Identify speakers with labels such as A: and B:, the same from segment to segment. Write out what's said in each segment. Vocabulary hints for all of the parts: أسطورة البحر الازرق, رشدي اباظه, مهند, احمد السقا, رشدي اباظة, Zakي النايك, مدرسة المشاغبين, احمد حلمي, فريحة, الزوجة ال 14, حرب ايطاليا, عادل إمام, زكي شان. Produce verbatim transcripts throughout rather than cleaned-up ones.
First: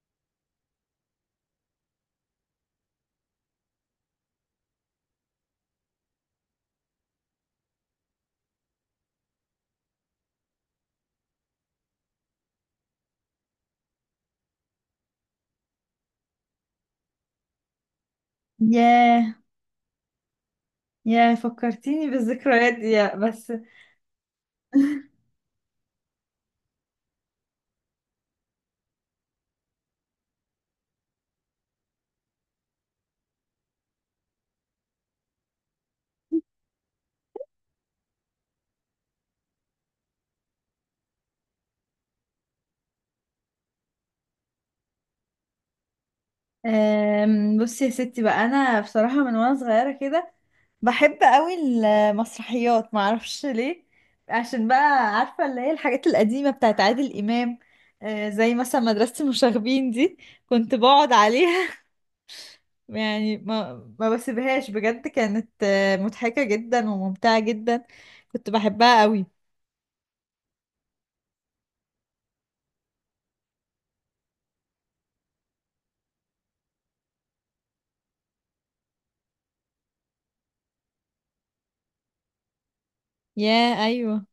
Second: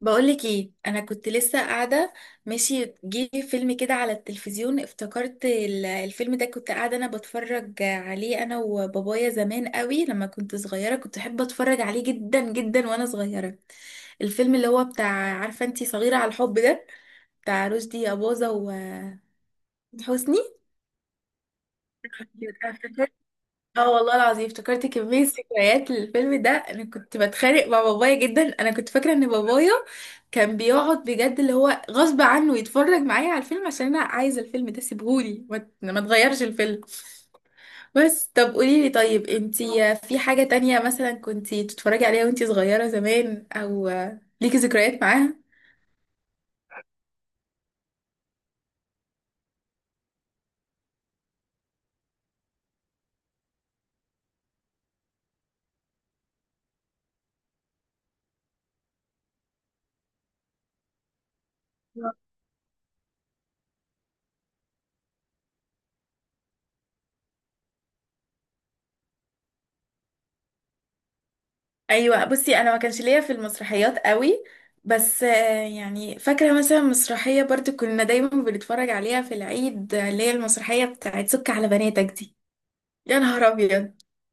A: بقولك ايه، انا كنت لسه قاعده ماشي. جه فيلم كده على التلفزيون، افتكرت ال- الفيلم ده، كنت قاعده انا بتفرج عليه انا وبابايا زمان قوي لما كنت صغيره، كنت احب اتفرج عليه جدا جدا وانا صغيره. الفيلم اللي هو بتاع، عارفه انتي، صغيره على الحب ده، بتاع رشدي اباظه
B: ياه،
A: وحسني.
B: ياه، فكرتيني بالذكريات دي يا- بس.
A: اه والله العظيم افتكرت كمية ذكريات للفيلم ده. انا كنت بتخانق مع بابايا جدا. انا كنت فاكرة ان بابايا كان بيقعد بجد، اللي هو غصب عنه يتفرج معايا على الفيلم عشان انا عايزة الفيلم ده، سيبهولي ما ما تغيرش الفيلم. بس طب قوليلي، طيب انتي في حاجة تانية مثلا كنتي تتفرجي عليها وانتي صغيرة زمان، او ليكي ذكريات معاها؟
B: آم، بصي يا ستي بقى، انا بصراحة من وانا صغيرة كده بحب قوي المسرحيات، معرفش ليه. عشان بقى عارفة اللي هي الحاجات القديمة بتاعت عادل إمام. آه، زي مثلا مدرسة المشاغبين دي، كنت بقعد عليها. يعني ما ما بسيبهاش بجد، كانت آه، مضحكة جدا وممتعة جدا، كنت بحبها قوي.
A: ايوه، بصي انا ما كانش ليا في المسرحيات قوي، بس آه، يعني فاكره مثلا مسرحيه برضو كنا دايما بنتفرج عليها في العيد، آه، اللي هي المسرحيه بتاعت سك على بناتك دي. يا نهار
B: ياه،
A: ابيض،
B: ايوه.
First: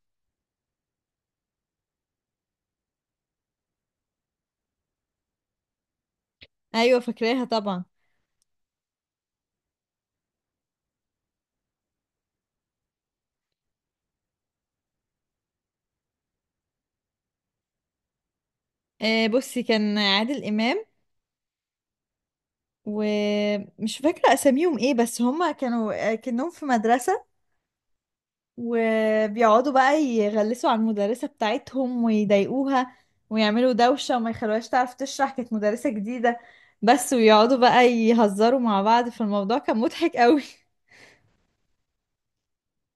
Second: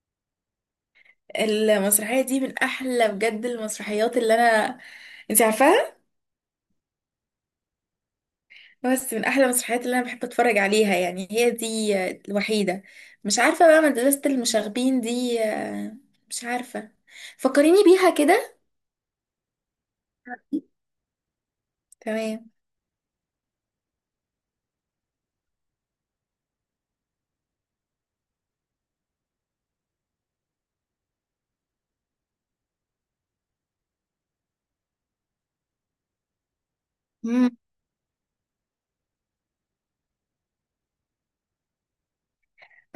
A: المسرحيه دي من احلى بجد المسرحيات اللي انا، انت عارفاها،
B: ايوه، فاكراها طبعا.
A: بس من احلى المسرحيات اللي انا بحب اتفرج عليها. يعني هي دي آه، الوحيده. مش عارفه بقى، مدرسه المشاغبين دي، آه، مش عارفه، فكريني بيها كده.
B: آه، بصي، كان عادل إمام
A: تمام.
B: ومش فاكرة أساميهم إيه، بس هما كانوا كأنهم في مدرسة، وبيقعدوا بقى يغلسوا على المدرسة بتاعتهم ويضايقوها، ويعملوا دوشة وما يخلوهاش تعرف تشرح، كانت مدرسة جديدة بس، ويقعدوا بقى يهزروا مع بعض، فالموضوع كان مضحك قوي.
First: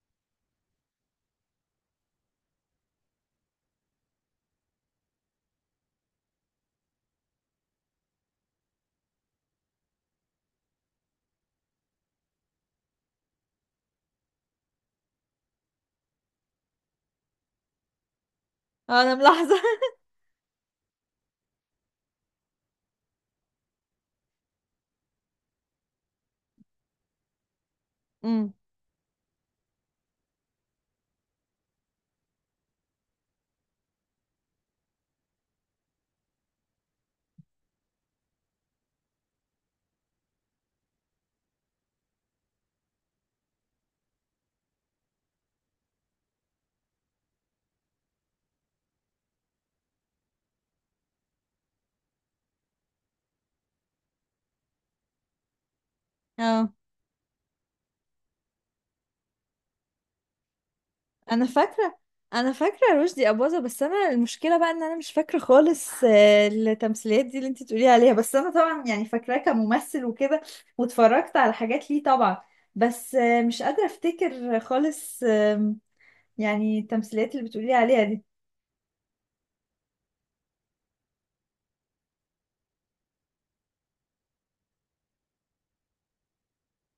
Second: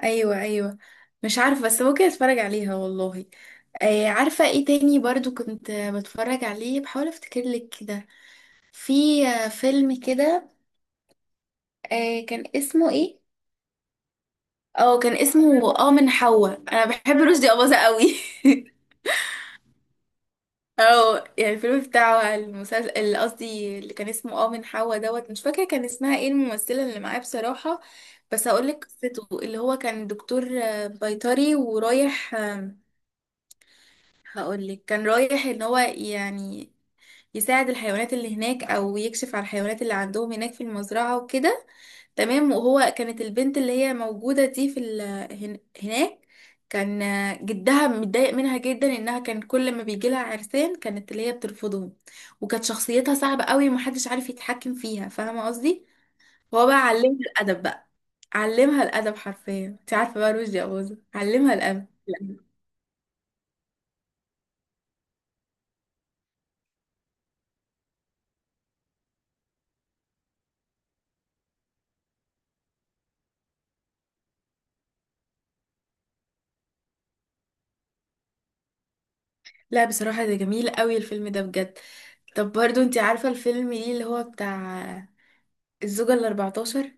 A: ايوه ايوه، مش عارفه بس ممكن اتفرج عليها والله. آه عارفه ايه تاني برضو كنت آه، بتفرج عليه، بحاول افتكر لك كده. في آه، فيلم كده، آه كان اسمه ايه؟ اه كان اسمه اه من حواء. انا بحب رشدي اباظة قوي
B: أنا ملاحظة.
A: اه يعني الفيلم بتاعه، المسلسل اللي قصدي اللي كان اسمه اه من حواء دوت. مش فاكره كان اسمها ايه الممثله اللي معاه بصراحه. بس هقول لك قصته، اللي هو كان دكتور آه، بيطري، ورايح آه، هقولك كان رايح ان هو يعني يساعد الحيوانات اللي هناك، او يكشف على الحيوانات اللي عندهم هناك في المزرعة وكده. تمام. وهو كانت البنت اللي هي موجودة دي في ال... هن... هناك، كان جدها متضايق منها جدا، انها كان كل ما بيجي لها عرسان كانت اللي هي بترفضهم، وكانت شخصيتها صعبة قوي ومحدش عارف يتحكم فيها، فاهمة قصدي؟ هو
B: امم.
A: بقى علمها الادب بقى، علمها الادب حرفيا. انت عارفة بقى، رشدي أباظة
B: انا
A: علمها الادب.
B: فاكره انا فاكره رشدي اباظه، بس انا المشكله بقى ان انا مش فاكره خالص آه، التمثيليات دي اللي انت تقولي عليها، بس انا طبعا يعني فاكراه كممثل وكده، واتفرجت على حاجات ليه طبعا. بس آه، مش قادره افتكر خالص، آم، يعني التمثيليات اللي بتقولي عليها دي.
A: لا بصراحة ده جميل قوي الفيلم ده بجد. طب برضو انت عارفة الفيلم ليه، اللي هو بتاع الزوجة الأربعتاشر؟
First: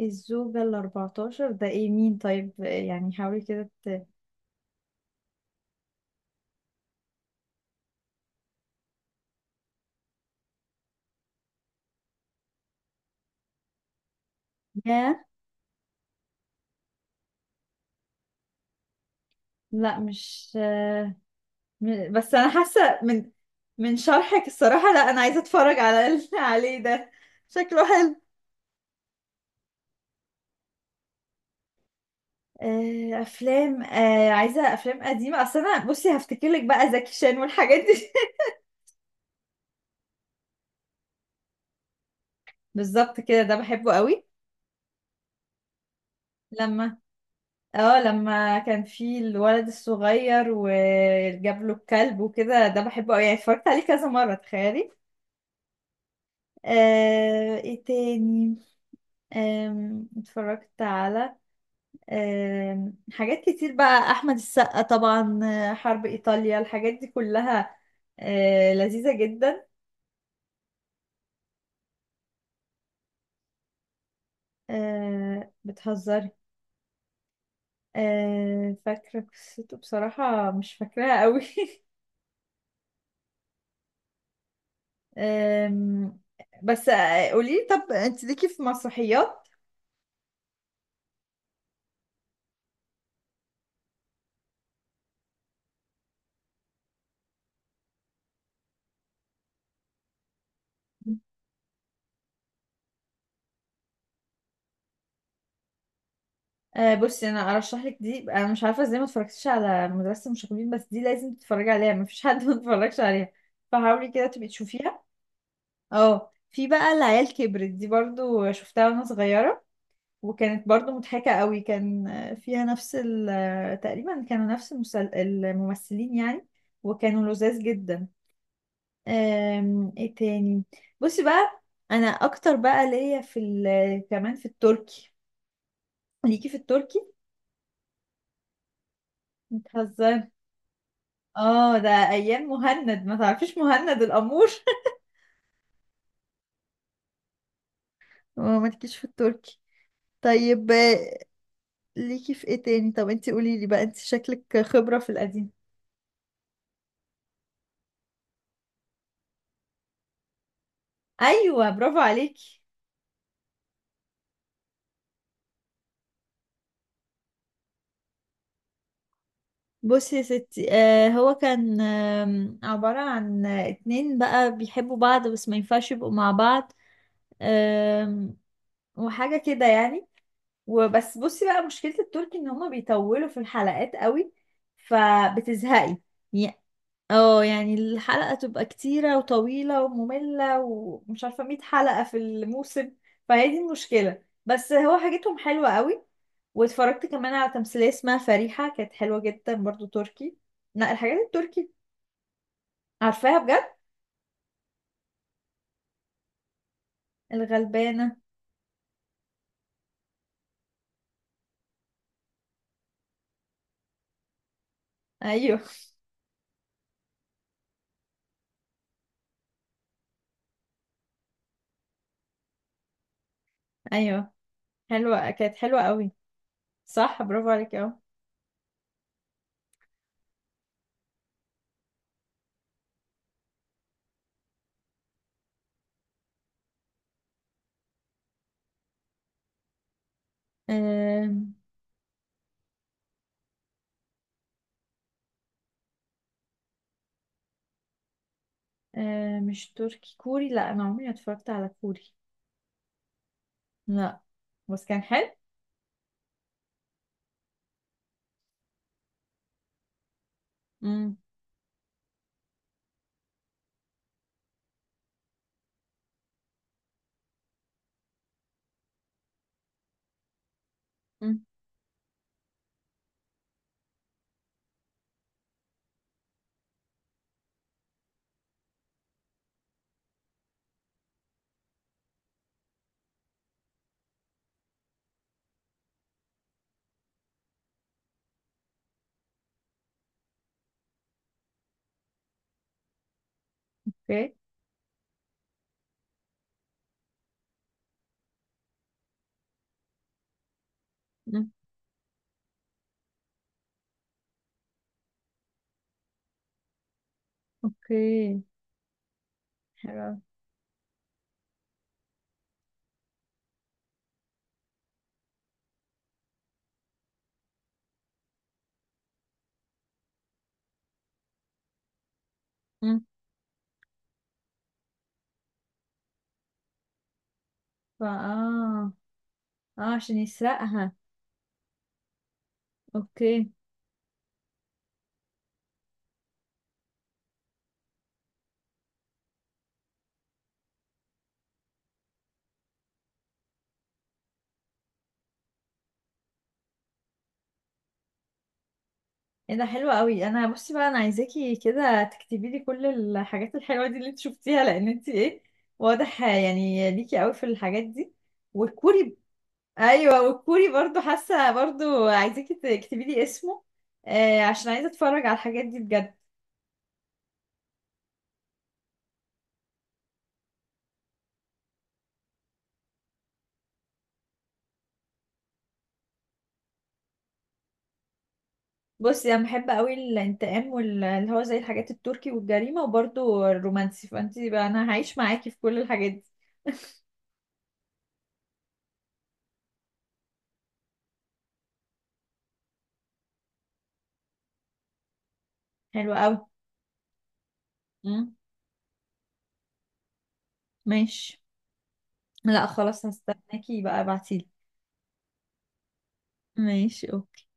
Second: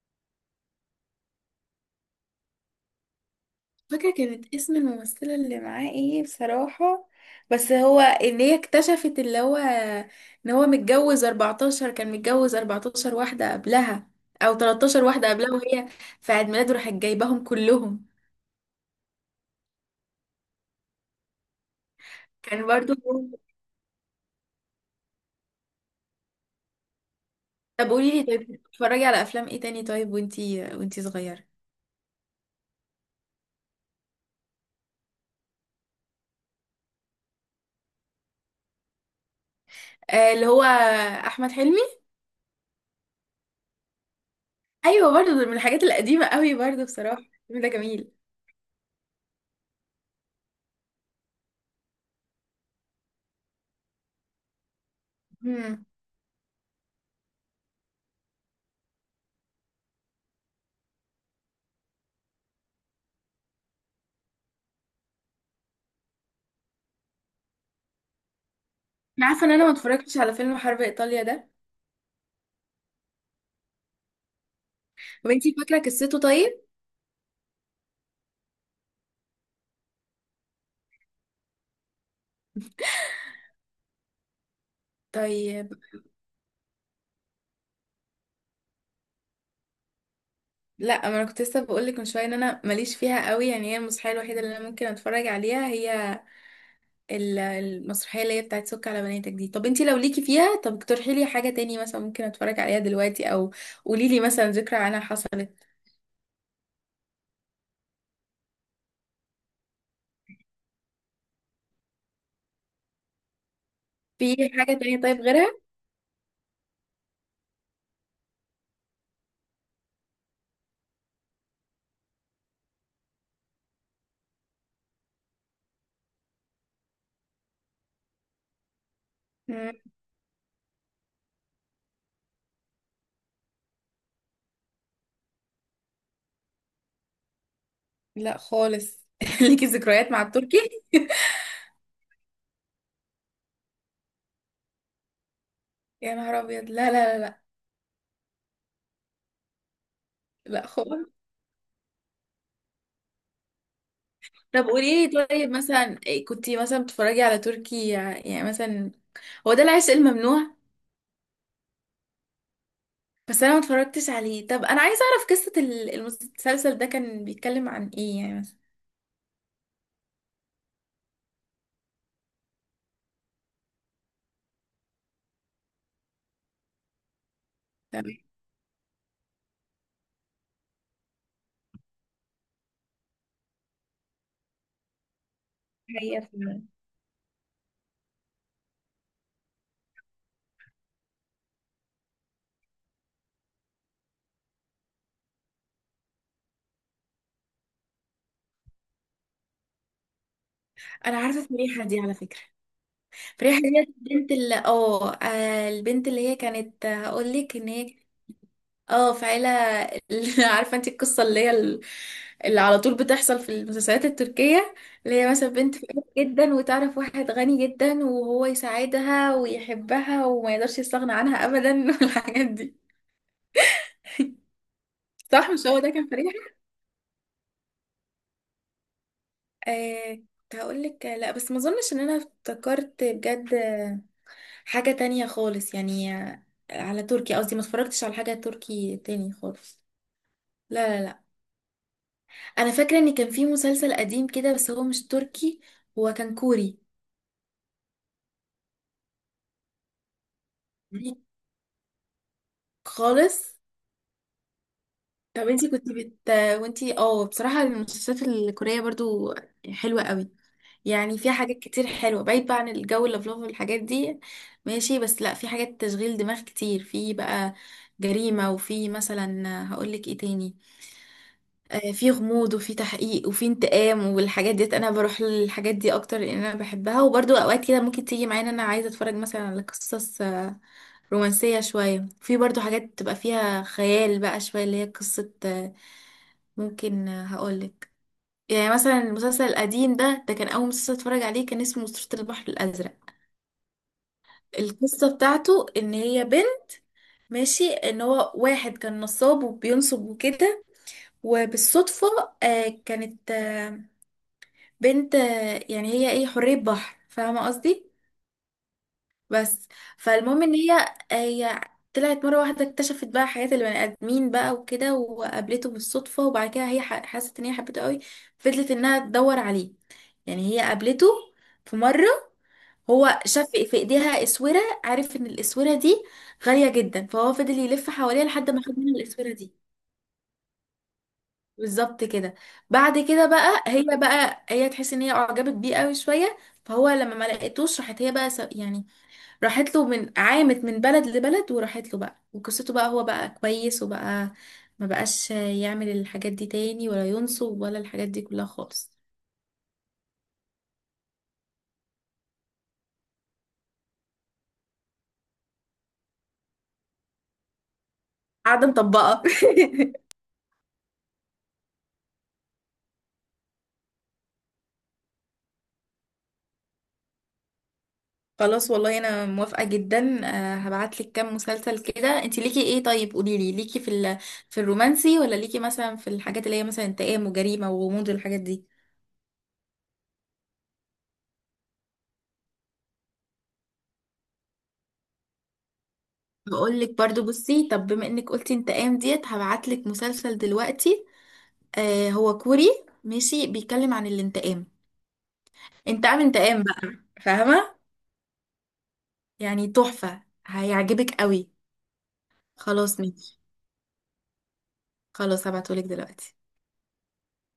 B: الزوجة ال اربعتاشر، ده ايه مين طيب؟ آه، يعني حاولي كده ت...
A: فاكرة كانت اسم الممثلة اللي معاه ايه بصراحة؟ بس هو ان هي اكتشفت اللي هو ان هو متجوز اربعتاشر، كان متجوز اربعتاشر واحدة قبلها، او تلتاشر
B: ياه.
A: واحدة قبلها، وهي في عيد ميلاده راحت جايباهم كلهم.
B: لا مش آه، م- بس انا
A: كان برضو.
B: حاسة من من شرحك الصراحة، لا انا عايزة اتفرج على ال- عليه ده، شكله
A: طب قولي
B: حلو.
A: لي، طيب بتتفرجي على افلام ايه تاني طيب، وانتي وانتي صغيرة؟
B: آه، افلام، آه، عايزه افلام قديمه، اصل انا بصي هفتكر لك بقى زكي شان والحاجات دي.
A: آه اللي هو احمد حلمي.
B: بالظبط كده، ده بحبه قوي.
A: ايوه برضو، ده من الحاجات القديمة قوي برضو
B: لما
A: بصراحة. الفيلم ده
B: اه
A: جميل.
B: لما كان في الولد الصغير وجاب له الكلب وكده، ده بحبه قوي، يعني اتفرجت عليه كذا مره تخيلي. آه، ايه تاني؟ آم، اتفرجت على آم، حاجات كتير بقى، احمد السقا طبعا، آه، حرب ايطاليا، الحاجات دي كلها آه، لذيذه
A: عارفه ان انا
B: جدا.
A: ما اتفرجتش على فيلم حرب ايطاليا ده. طب
B: آه،
A: انتي فاكره قصته
B: بتهزري؟
A: طيب؟
B: آه، فاكرة قصته، بصراحة مش فاكراها قوي.
A: طيب.
B: آم، بس آه، قوليلي، طب انت ليكي في مسرحيات؟
A: لا ما انا كنت لسه بقول لك من شويه ان انا ماليش فيها قوي. يعني هي المسرحيه الوحيده اللي انا ممكن اتفرج عليها هي ال- المسرحيه اللي هي بتاعت سك على بناتك دي. طب انتي لو ليكي فيها طب اقترحي لي حاجه تاني مثلا ممكن اتفرج عليها دلوقتي، او قولي لي مثلا ذكرى عنها حصلت.
B: آه، بصي، انا ارشح لك دي، انا مش عارفه ازاي ما اتفرجتيش على مدرسه المشاغبين، بس دي لازم تتفرجي عليها، مفيش حد ما اتفرجش عليها، فحاولي كده تبقي
A: في حاجه تانية
B: تشوفيها.
A: طيب غيرها؟
B: اه، في بقى العيال كبرت دي برضو شفتها وانا صغيره، وكانت برضو مضحكه قوي، كان آه، فيها نفس ال- آه، تقريبا كانوا نفس المسل- الممثلين يعني، وكانوا لذاذ جدا.
A: مم،
B: أم، ايه تاني؟ بصي بقى، انا اكتر بقى ليا في ال- كمان في التركي، ليكي في التركي؟
A: لا خالص ليكي ذكريات مع
B: بتهزري؟
A: التركي؟
B: اه، ده ايام مهند، ما تعرفيش مهند الامور.
A: يا نهار ابيض، لا لا لا لا.
B: اه ما ليكيش في التركي،
A: لا
B: طيب
A: خالص.
B: آه، ليكي في ايه تاني؟ طب انتي قولي لي بقى، انتي شكلك
A: طب
B: خبرة
A: قولي
B: في
A: لي، طيب
B: القديم.
A: مثلا كنتي مثلا بتتفرجي على تركي يعني مثلا؟ هو ده العشق الممنوع.
B: ايوه برافو عليكي.
A: بس انا ما اتفرجتش عليه. طب انا عايزه اعرف قصه ال- المسلسل ده كان بيتكلم عن ايه يعني مثلا.
B: بصي يا ستي، آه هو كان آم، عبارة عن آه، اتنين بقى بيحبوا بعض بس ما ينفعش يبقوا مع بعض،
A: طب
B: آم، وحاجة كده يعني. وبس بصي بقى، مشكلة التركي ان هما بيطولوا في الحلقات قوي، فبتزهقي.
A: هي
B: يع-
A: في.
B: اه يعني الحلقة تبقى كتيرة وطويلة ومملة ومش عارفة، ميه حلقة في الموسم، فهي دي المشكلة، بس هو حاجتهم حلوة قوي، واتفرجت كمان على تمثيلية اسمها فريحة، كانت حلوة جدا برضو تركي. لا
A: انا
B: الحاجات
A: عارفه
B: التركي.
A: فريحه دي على فكره.
B: عارفاها
A: فريحه
B: بجد.
A: دي البنت اللي اه آه، البنت اللي هي كانت هقول لك ان هي،
B: الغلبانة.
A: اه في عيلة اللي- عارفة انت القصة، اللي هي ال- اللي على طول بتحصل في المسلسلات التركية، اللي هي مثلا
B: ايوه.
A: بنت فقيرة جدا وتعرف واحد غني جدا وهو يساعدها ويحبها وما يقدرش يستغنى عنها ابدا والحاجات دي.
B: ايوه. حلوة،
A: صح
B: كانت
A: مش هو
B: حلوة
A: ده كان
B: قوي.
A: فريحة؟
B: صح، برافو عليك.
A: آه كنت هقول لك لا، بس ما اظنش ان انا افتكرت بجد حاجة تانية خالص يعني على تركي قصدي. ما اتفرجتش على حاجة تركي تاني خالص. لا لا لا.
B: اهو.
A: انا فاكره ان كان في مسلسل قديم كده بس هو مش تركي، هو كان كوري.
B: آه مش تركي، كوري؟ لا انا عمري ما
A: غريب
B: اتفرجت على كوري.
A: خالص.
B: لا، بس كان حلو.
A: طب انتي كنت بت وانتي، اه بصراحه المسلسلات الكوريه برضو حلوه قوي.
B: امم.
A: يعني فيها حاجات كتير حلوه، بعيد بقى عن الجو اللفلوف والحاجات دي، ماشي؟ بس لا، في حاجات تشغيل دماغ كتير، في بقى جريمه، وفي مثلا هقولك ايه تاني،
B: امم.
A: آه، في غموض، وفي تحقيق، وفي انتقام والحاجات ديت. انا بروح للحاجات دي اكتر لان انا بحبها. وبرضو اوقات كده ممكن تيجي معايا ان انا عايزه اتفرج مثلا على قصص آه، رومانسيه شويه. في برضو حاجات بتبقى فيها خيال بقى شويه، اللي هي قصه آه، ممكن آه، هقولك، يعني مثلا المسلسل القديم ده ده كان اول مسلسل اتفرج عليه، كان اسمه أسطورة البحر الازرق.
B: اوكي.
A: القصه بتاعته ان هي بنت، ماشي، ان هو واحد كان نصاب وبينصب وكده،
B: امم.
A: وبالصدفه آه، كانت آه، بنت، آه، يعني هي ايه، حرية بحر، فاهمة قصدي؟
B: اوكي.
A: بس.
B: حلو أوي.
A: فالمهم ان هي هي طلعت مرة واحدة، اكتشفت بقى حياة البني آدمين بقى وكده، وقابلته بالصدفة، وبعد كده هي ح- حست ان هي حبته قوي، فضلت انها تدور عليه. يعني هي قابلته في مرة،
B: امم.
A: هو شاف في ايديها اسورة، عارف ان الاسورة دي غالية جدا، فهو فضل يلف
B: فا
A: حواليها لحد ما خد
B: اه
A: منها الاسورة دي.
B: اه عشان يسرقها.
A: بالظبط كده. بعد كده
B: اوكي.
A: بقى هي بقى هي تحس ان هي اعجبت بيه قوي شويه، فهو لما ما لقيتوش، راحت هي بقى س- يعني راحت له، من عامت من بلد لبلد، وراحت له بقى، وقصته بقى هو بقى كويس، وبقى ما بقاش يعمل الحاجات دي تاني، ولا ينصب، ولا الحاجات دي كلها خالص.
B: ايه ده حلو قوي، انا بصي بقى انا عايزاكي كده تكتبي لي كل الحاجات الحلوه دي اللي انت شفتيها، لان انت ايه، واضح يعني ليكي قوي في الحاجات دي.
A: قاعده
B: والكوري،
A: مطبقه
B: ايوه، والكوري برضو حاسه برضو عايزاكي تكتبي لي اسمه، آه عشان عايزه اتفرج على الحاجات دي بجد.
A: خلاص والله انا موافقه جدا. آه، هبعتلك كام مسلسل كده. انت ليكي ايه طيب؟ قوليلي، ليكي في ال... في الرومانسي، ولا ليكي مثلا في الحاجات اللي هي مثلا انتقام وجريمه وغموض والحاجات دي؟
B: بصي انا بحب قوي الانتقام، واللي هو زي الحاجات التركي والجريمه، وبرده الرومانسي، فانتي بقى انا هعيش معاكي في كل الحاجات دي.
A: هقول لك برضو، بصي طب بما انك قلتي انت قام ديت، هبعت لك مسلسل دلوقتي. آه هو كوري، ماشي، بيتكلم عن الانتقام،
B: حلوه
A: انتقام
B: قوي.
A: انتقام بقى، فاهمة؟
B: مم.
A: يعني تحفة، هيعجبك
B: ماشي.
A: قوي.
B: لا
A: خلاص
B: خلاص،
A: ماشي.
B: هستناكي بقى ابعتيلي.
A: خلاص هبعته لك دلوقتي.
B: ماشي اوكي.